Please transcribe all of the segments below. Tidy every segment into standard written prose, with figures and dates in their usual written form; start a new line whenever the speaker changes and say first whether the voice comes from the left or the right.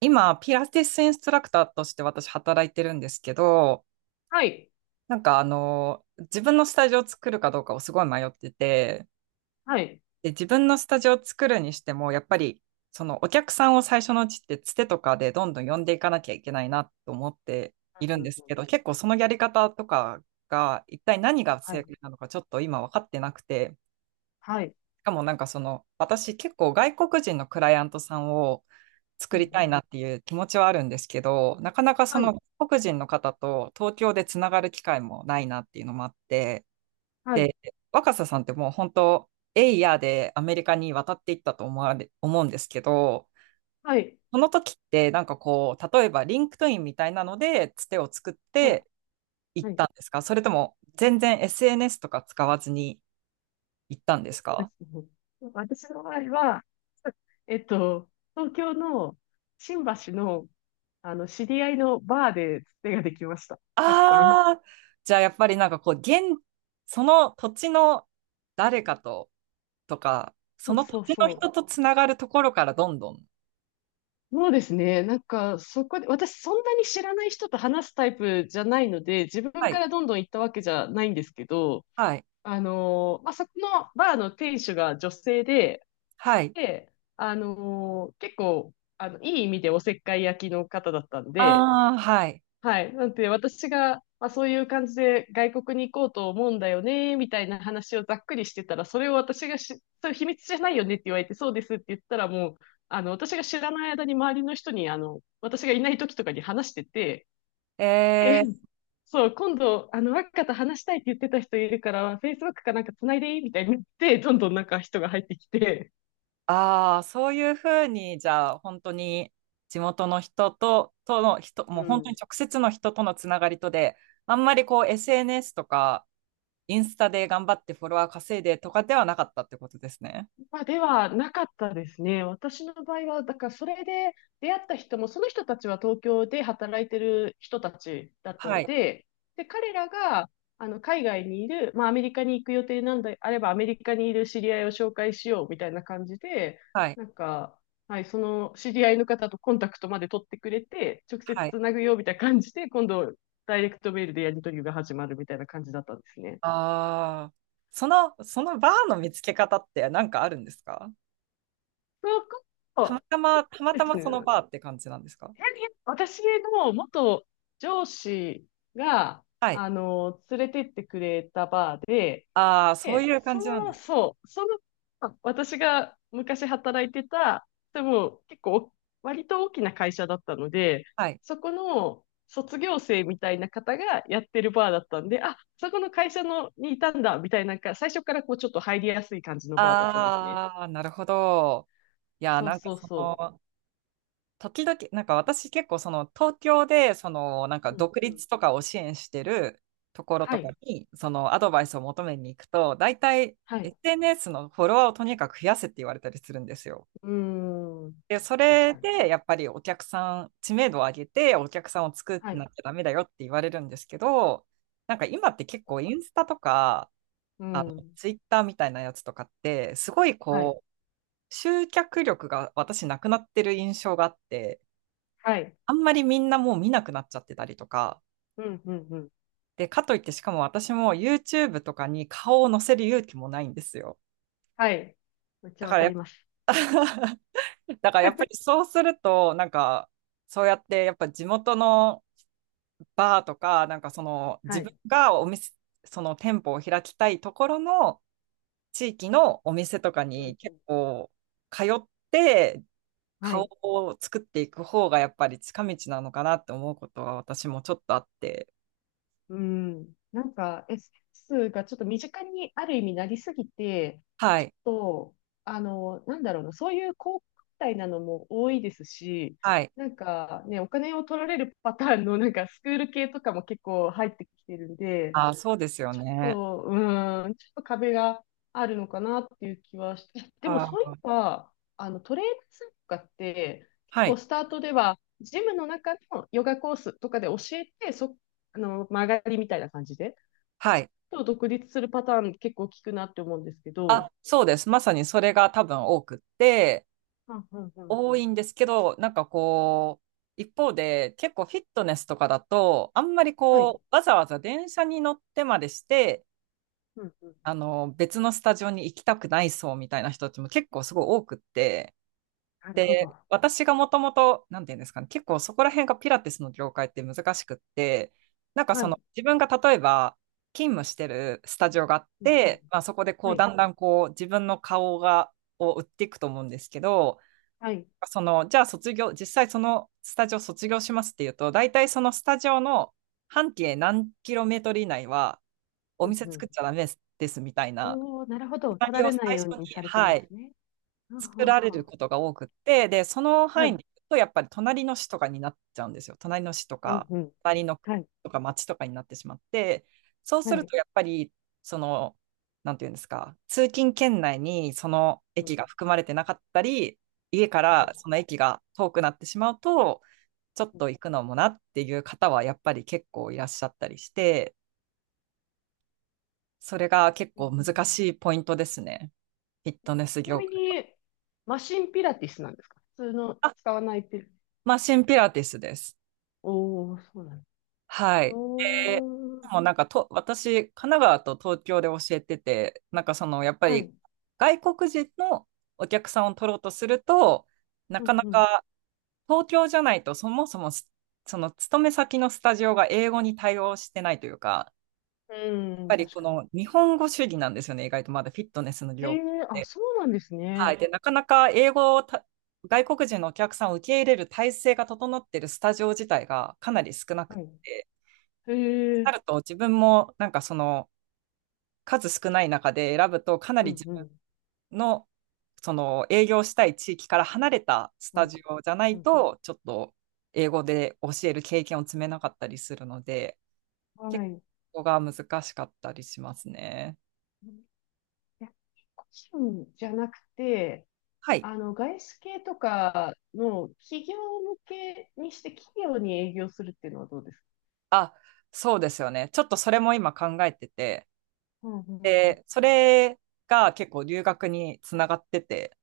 right: 今、ピラティスインストラクターとして私働いてるんですけど、
left: はい。
right: 自分のスタジオを作るかどうかをすごい迷ってて、
left: はい。
right: で、自分のスタジオを作るにしても、やっぱり、そのお客さんを最初のうちってつてとかでどんどん呼んでいかなきゃいけないなと思っている
left: う
right: ん
left: んう
right: で
left: ん
right: す
left: う
right: け
left: ん。
right: ど、結構そのやり方とかが一体何が
left: は
right: 正
left: い。
right: 解なのかちょっと今分かってなくて、
left: はい。
right: しかも私結構外国人のクライアントさんを作
left: う
right: り
left: んう
right: たい
left: ん。
right: なっていう気持ちはあるんですけど、なかなかそ
left: は
right: の
left: い。
right: 外国人の方と東京でつながる機会もないなっていうのもあって、
left: はい。
right: 若狭さんってもう本当、エイヤーでアメリカに渡っていったと思われ、思うんですけど、
left: はい。
right: その時って例えばリンクトインみたいなのでつてを作っ
left: はい。
right: て行っ
left: はい。
right: たんですか？それとも全然 SNS とか使わずに行ったんですか？
left: 私の場合は、えっと、東京の新橋の、知り合いのバーでつてができました。たくさん。
right: ああー、じゃあやっぱりその土地の誰かととか、
left: そ
right: そ
left: う
right: の土
left: そう
right: 地の
left: そう。
right: 人とつながるところからどんどん。
left: そうですね。なんか、そこで、私そんなに知らない人と話すタイプじゃないので、自分
right: は
left: か
right: い。
left: らどんどん行ったわけじゃないんですけど、
right: はい。
left: そこのバーの店主が女性で、
right: はい。
left: で、結構、いい意味でおせっかい焼きの方だったんで、
right: ああ、はい。
left: はい。なんで、私が、まあ、そういう感じで外国に行こうと思うんだよね、みたいな話をざっくりしてたら、それを私がし、それ秘密じゃないよねって言われて、そうですって言ったら、もう、私が知らない間に周りの人に、私がいない時とかに話してて、え、
right: えー、
left: そう、今度、若田話したいって言ってた人いるから、Facebook かなんか繋いでいいみたいに言って、どんどんなんか人が入ってきて、
right: ああ、そういうふうに、じゃあ、本当に地元のとの
left: う
right: もう本当に
left: ん。
right: 直接の人とのつながりとで、あんまりこう SNS とか、インスタで頑張ってフォロワー稼いでとかではなかったってことですね。
left: まあ、ではなかったですね。私の場合は、だからそれで出会った人も、その人たちは東京で働いてる人たちだった
right: は
left: の
right: い。
left: で、で、彼らがあの海外にいる、まあ、アメリカに行く予定なんであれば、アメリカにいる知り合いを紹介しようみたいな感じで、
right: はい。
left: なんか、はい、その知り合いの方とコンタクトまで取ってくれて、直接
right: はい。
left: つなぐよみたいな感じで、今度、ダイレクトメールでやり取りが始まるみたいな感じだったんですね。
right: ああ、その、そのバーの見つけ方って何かあるんですか？
left: そこそこ
right: たま
left: で
right: た
left: す
right: まその
left: ね。
right: バーって感じなんですか？
left: 私の元上司が、
right: はい。
left: 連れてってくれたバーで、
right: ああ、そうい
left: で、
right: う感じなんです。
left: あ私が昔働いてた、でも結構、割と大きな会社だったので、
right: はい。
left: そこの卒業生みたいな方がやってるバーだったんで、あ、そこの会社のにいたんだ、みたいな、なんか最初からこうちょっと入りやすい感じのバーだったんですね。
right: ああ、なるほど。いや
left: そうそうそ
right: 時々、私結構その、東京で、その、
left: う。うん
right: 独
left: うん。
right: 立とかを支援してるところ
left: は
right: とか
left: い、
right: に、その、アドバイスを求めに行くと、大体、
left: はい。
right: SNS のフォロワーをとにかく増やせって言われたりするんですよ。
left: うん。
right: で、そ
left: 確
right: れ
left: かに。
right: で、やっぱりお客さん、知名度を上げて、お客さんを作
left: は
right: ん
left: い。
right: なきゃダメだよって言われるんですけど、なんか今って結構インスタとか、
left: う
right: あの、
left: ん。
right: ツイッターみたいなやつとかって、すごい
left: はい。
right: こう、集客力が私なくなってる印象があって、
left: はい。
right: あんまりみんなもう見なくなっちゃってたりとか、
left: うん、うん、うん。
right: で、かといってしかも私も YouTube とかに顔を載せる勇気もないんですよ。
left: はい。めっち
right: だ
left: ゃわ
right: から
left: か
right: やっ
left: ります。
right: ぱ、だからやっぱりそうすると、そうやってやっぱ地元のバーとか、自
left: は
right: 分
left: い。
right: がその店舗を開きたいところの地域のお店とか
left: うん、
right: に
left: う
right: 結
left: ん。
right: 構通って
left: は
right: 顔
left: い。
right: を作っていく方がやっぱり近道なのかなって思うことは私もちょっとあって。
left: うん。なんか、S がちょっと身近にある意味なりすぎて、
right: は
left: ち
right: い。
left: ょっと、なんだろうな、そういう高価なのも多いですし、
right: はい。
left: なんかね、お金を取られるパターンのなんかスクール系とかも結構入ってきてるんで、
right: あ、そうですよ
left: ち
right: ね。
left: ょっと、うーん、ちょっと壁があるのかなっていう気はして、でもそう
right: あ、
left: いえば、あのトレーナーさんとかって、結
right: は
left: 構
right: い。
left: スタートでは、ジムの中のヨガコースとかで教えて、曲がりみたいな感じで、
right: はい。
left: と独立するパターン結構聞くなって思うんですけど、
right: あ、そうです。まさにそれが多分多くって、
left: うんうんうん。
right: 多いんですけど、一方で結構フィットネスとかだと、あんまり
left: は
right: こ
left: い、
right: う、わざわざ電車に乗ってまでして、
left: うんうん。
right: あの、別のスタジオに行きたくないそうみたいな人たちも結構すごい多くって、
left: なるほど。
right: 私がもともと、なんていうんですかね、結構そこら辺がピラティスの業界って難しくって、
left: はい、
right: 自分が例えば勤務してるスタジオがあっ
left: うんうん。
right: て、まあそこでこ
left: は
right: う、だ
left: い、
right: んだんこう、自分のを売っていくと思うんですけど、
left: はい。
right: その、じゃあ卒業、実際そのスタジオ卒業しますっていうと、大体そのスタジオの半径何キロメートル以内はお
left: うん
right: 店
left: う
right: 作
left: ん。
right: っちゃダメですみたいな、
left: おおなるほ
right: シ
left: ど。
right: ナ
left: 取ら
right: リオを
left: れない
right: 最初
left: ように
right: に、
left: されてるん
right: は
left: で
right: い、
left: すね。は
right: 作
left: は
right: られ
left: は
right: る
left: は
right: ことが多くって、で、その
left: は
right: 範囲
left: い。
right: に行くと、やっぱり隣の市とかになっちゃうんですよ。隣の市と
left: うん
right: か、
left: うん。
right: 隣の区
left: はい。
right: とか町とかになってしまって、そう
left: は
right: する
left: い。
right: と、やっぱり、その、なんていうんですか、通勤圏内にその
left: うん。
right: 駅
left: は
right: が含まれてなかったり、家からそ
left: い
right: の駅が遠くなってしまうと、ちょっ
left: うん
right: と行くのもなっていう方は、やっぱり結構いらっしゃったりして、それが結
left: う
right: 構
left: ん
right: 難しいポイントですね。フィットネス
left: ちな
right: 業
left: み
right: 界は。
left: に、マシンピラティスなんですか普通の
right: あ、
left: 使わないピラ、
right: マシンピラティスです。
left: おー、そうなんです。
right: はい。で、
left: おー、
right: もうなんかと、私、神奈川と東京で教えてて、やっぱ
left: は
right: り
left: い。
right: 外国人のお客さんを取ろうとすると、な
left: う
right: か
left: ん
right: な
left: うん。
right: か東京じゃないと、そもそもすその勤め先のスタジオが英語に対応してないというか、
left: う
right: やっ
left: ん、
right: ぱり
left: 確
right: こ
left: かに。
right: の日本語主義なんですよね、意外とまだフィットネスの
left: へ
right: 業界。
left: え、あ、そうなんです
right: は
left: ね。
right: い。で、なかなか英語をた外国人のお客さんを受け入れる体制が整っているスタジオ自体がかなり少なく
left: はい。
right: て、
left: へ
right: な
left: え、
right: ると自分も数少ない中で選ぶと、かな
left: う
right: り
left: ん
right: 自
left: うん、
right: 分のその営業したい地域から離れたス
left: う
right: タ
left: ん、
right: ジオじゃな
left: う
right: い
left: ん。
right: と、ちょっと英語で教える経験を積めなかったりするので、
left: は
right: 結
left: い。い
right: 構が難しかったりしますね。
left: や、個人じゃなくて、
right: はい。
left: あの、外資系とかの企業向けにして企業に営業するっていうのはどうですか？
right: あ、そうですよね。ちょっとそれも今考えてて、
left: うんうん
right: で、それが結構留学につながってて、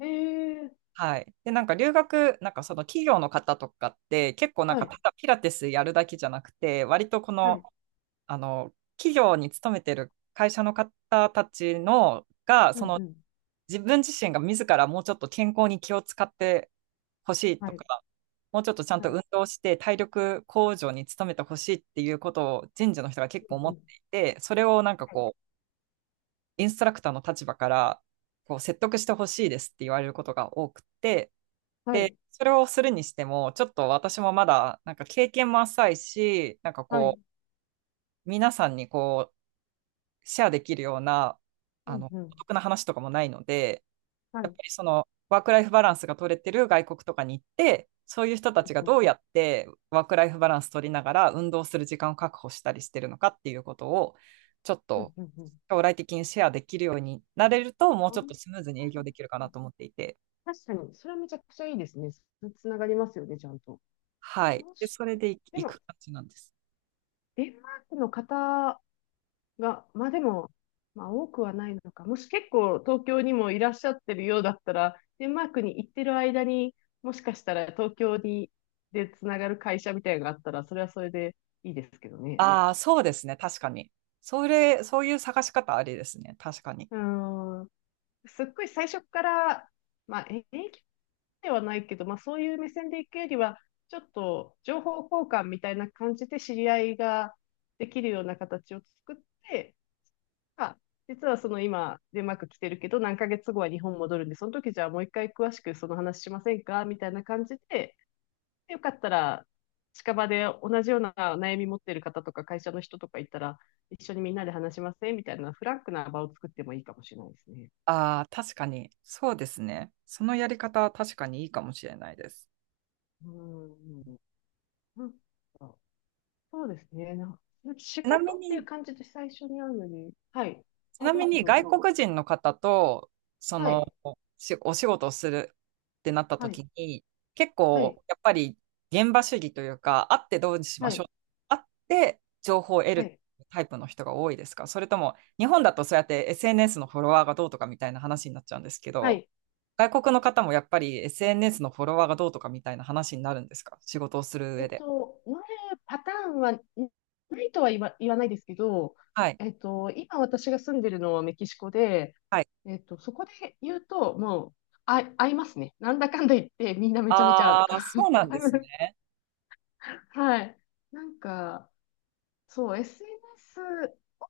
left: ええ
right: はい。で、なんか留学、なんかその企業の方とかって、結構なん
left: は
right: か
left: い、
right: ただピラティスやるだけじゃなくて、割とこ
left: は
right: の
left: い、
right: あの、企業に勤めてる会社の方たちのが、
left: う
right: そ
left: ん、
right: の
left: うん、
right: 自分自身が自らもうちょっと健康に気を使ってほしい
left: は
right: と
left: い、
right: か、もうちょっとちゃん
left: は
right: と
left: い、
right: 運動して体力向上に努めてほしいっていうことを人事の人が結
left: う
right: 構思
left: ん、
right: っ
left: うん、
right: ていて、それを
left: はい、
right: インストラクターの立場から説得してほしいですって言われることが多くて、
left: は
right: で、
left: い、
right: それをするにしても、ちょっと私もまだなんか経験も浅いし、
left: はい、
right: 皆さんにシェアできるような、
left: う
right: あ
left: ん、
right: の、
left: うん、
right: お得な話とかもないので、
left: は
right: やっ
left: い、
right: ぱりその、ワークライフバランスが取れてる外国とかに行って、そういう人
left: う
right: たちが
left: ん、うん、
right: どうやってワークライフバランス取りながら運動する時間を確保したりしてるのかっていうことを、ちょっ
left: うん、
right: と
left: うん、うん。
right: 将来的にシェアできるようになれると、もう
left: あ
right: ちょっと
left: ん
right: スムーズに営業できるか
left: う
right: な
left: ん
right: と思っていて、
left: 確かに、それはめちゃくちゃいいですね。つながりますよね、ちゃんと。
right: はい。
left: そう
right: で、
left: し、
right: それで
left: で
right: 行
left: も、
right: く感じなんです。
left: デンマークの方が、まあでも、まあ多くはないのか。もし結構東京にもいらっしゃってるようだったら、デンマークに行ってる間にもしかしたら東京にでつながる会社みたいなのがあったら、それはそれでいいですけどね。
right: ああ、そうですね。確かに。そういう探し方ありですね。確かに。
left: うーん、すっごい最初から、まあ英気ではないけど、まあそういう目線で行くよりは、ちょっと情報交換みたいな感じで知り合いができるような形を作って、あ実はその今、デンマーク来てるけど、何ヶ月後は日本戻るんで、その時じゃあもう一回詳しくその話しませんかみたいな感じで、でよかったら、近場で同じような悩み持ってる方とか会社の人とかいたら、一緒にみんなで話しませんみたいなフランクな場を作ってもいいかもしれないですね。
right: ああ、確かに。そうですね。そのやり方は確かにいいかもしれないです。
left: うん。なんかそうですね。なんか仕
right: ちなみ
left: 事っていう
right: に、
left: 感じで最初に会うのに。はい。
right: ち
left: あ、
right: な
left: ど
right: み
left: うぞ
right: に
left: どう
right: 外
left: ぞ。
right: 国人の方と、そ
left: は
right: の、
left: い。
right: お仕事をするってなった
left: はい。
right: 時に、結
left: はい。
right: 構、やっぱり現場主義というか、会ってどうし
left: は
right: ましょ
left: い。
right: う。会って情報を得
left: はい。は
right: る
left: い。
right: タイプの人が多いですか？それとも、日本だとそうやって SNS のフォロワーがどうとかみたいな話になっちゃうんですけ
left: は
right: ど、
left: い
right: 外国の方もやっぱり SNS のフォロワーがどうとかみたいな話になるんですか？仕事をする上で。
left: なるパターンはないとは言わ、言わないですけど、
right: はい。
left: 今私が住んでるのはメキシコで、
right: はい。
left: そこで言うと、もう、あ、合いますね。なんだかんだ言って、みんなめちゃめちゃ合う。
right: ああ、そうなんですね。
left: はい。なんか、そう、SNS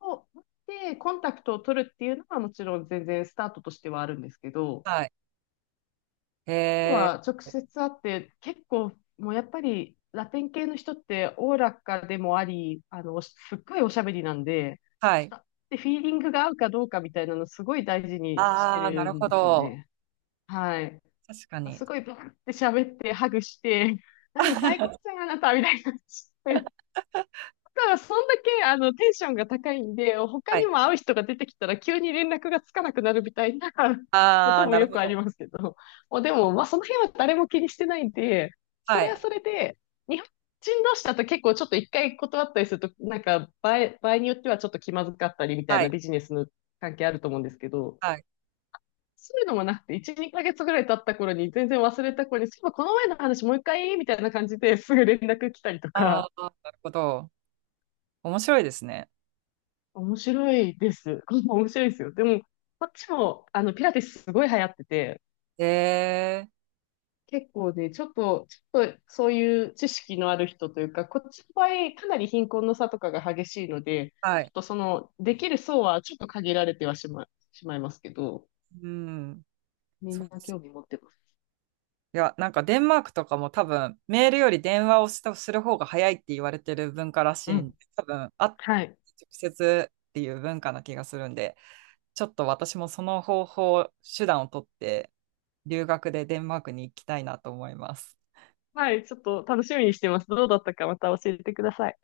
left: を持ってコンタクトを取るっていうのはもちろん全然スタートとしてはあるんですけど、
right: はい。へ
left: とは
right: え。
left: 直接会って結構もうやっぱりラテン系の人っておおらかでもあり、すっごいおしゃべりなんで、
right: はい。
left: 人ってフィーリングが合うかどうかみたいなのすごい大事にして
right: ああ、な
left: る
right: る
left: ん
right: ほ
left: ですよ
right: ど。
left: ね。はい。
right: 確かに。
left: すごいバーって喋って、ハグして、何最高じゃん、あなたみたいな。ただからそんだけ、テンションが高いんで、他
right: は
left: に
right: い。
left: も会う人が出てきたら急に連絡がつかなくなるみたいな こ
right: あ
left: と
right: あ、
left: も
right: なる
left: よ
right: ほ
left: くあり
right: ど。
left: ますけど。もうでも、まあ、その辺は誰も気にしてないんで、そ
right: は
left: れ
right: い。
left: はそれで、日本人同士だと結構ちょっと一回断ったりすると、場合によってはちょっと気まずかったりみたい
right: は
left: な
right: い。
left: ビジネスの関係あると思うんですけど、
right: はい。
left: そういうのもなくて、1、2ヶ月ぐらい経った頃に全然忘れた頃に、そういえばこの前の話もう一回みたいな感じですぐ連絡来たりと
right: あ
left: か、
right: あ、なるほど。面白いですね。
left: 面白いです。面白いですよ。でも、こっちも、ピラティスすごい流行ってて、
right: へえ。
left: 結構ね、ちょっと、そういう知識のある人というか、こっちの場合、かなり貧困の差とかが激しいので、
right: は
left: ちょっ
right: い。
left: とその、できる層はちょっと限られてはしま、しまいますけど、
right: うん。
left: み
right: そう
left: んな
right: ですよ。
left: 興味持ってます。
right: いや、なんかデンマークとかも多分、メールより電話をする方が早いって言われてる文化らし
left: う
right: いんで、
left: ん。
right: 多分、あ、直
left: はい。
right: 接っていう文化な気がするんで、ちょっと私もその方法、手段を取って、留学でデンマークに行きたいなと思います。
left: はい、ちょっと楽しみにしてます。どうだったかまた教えてください。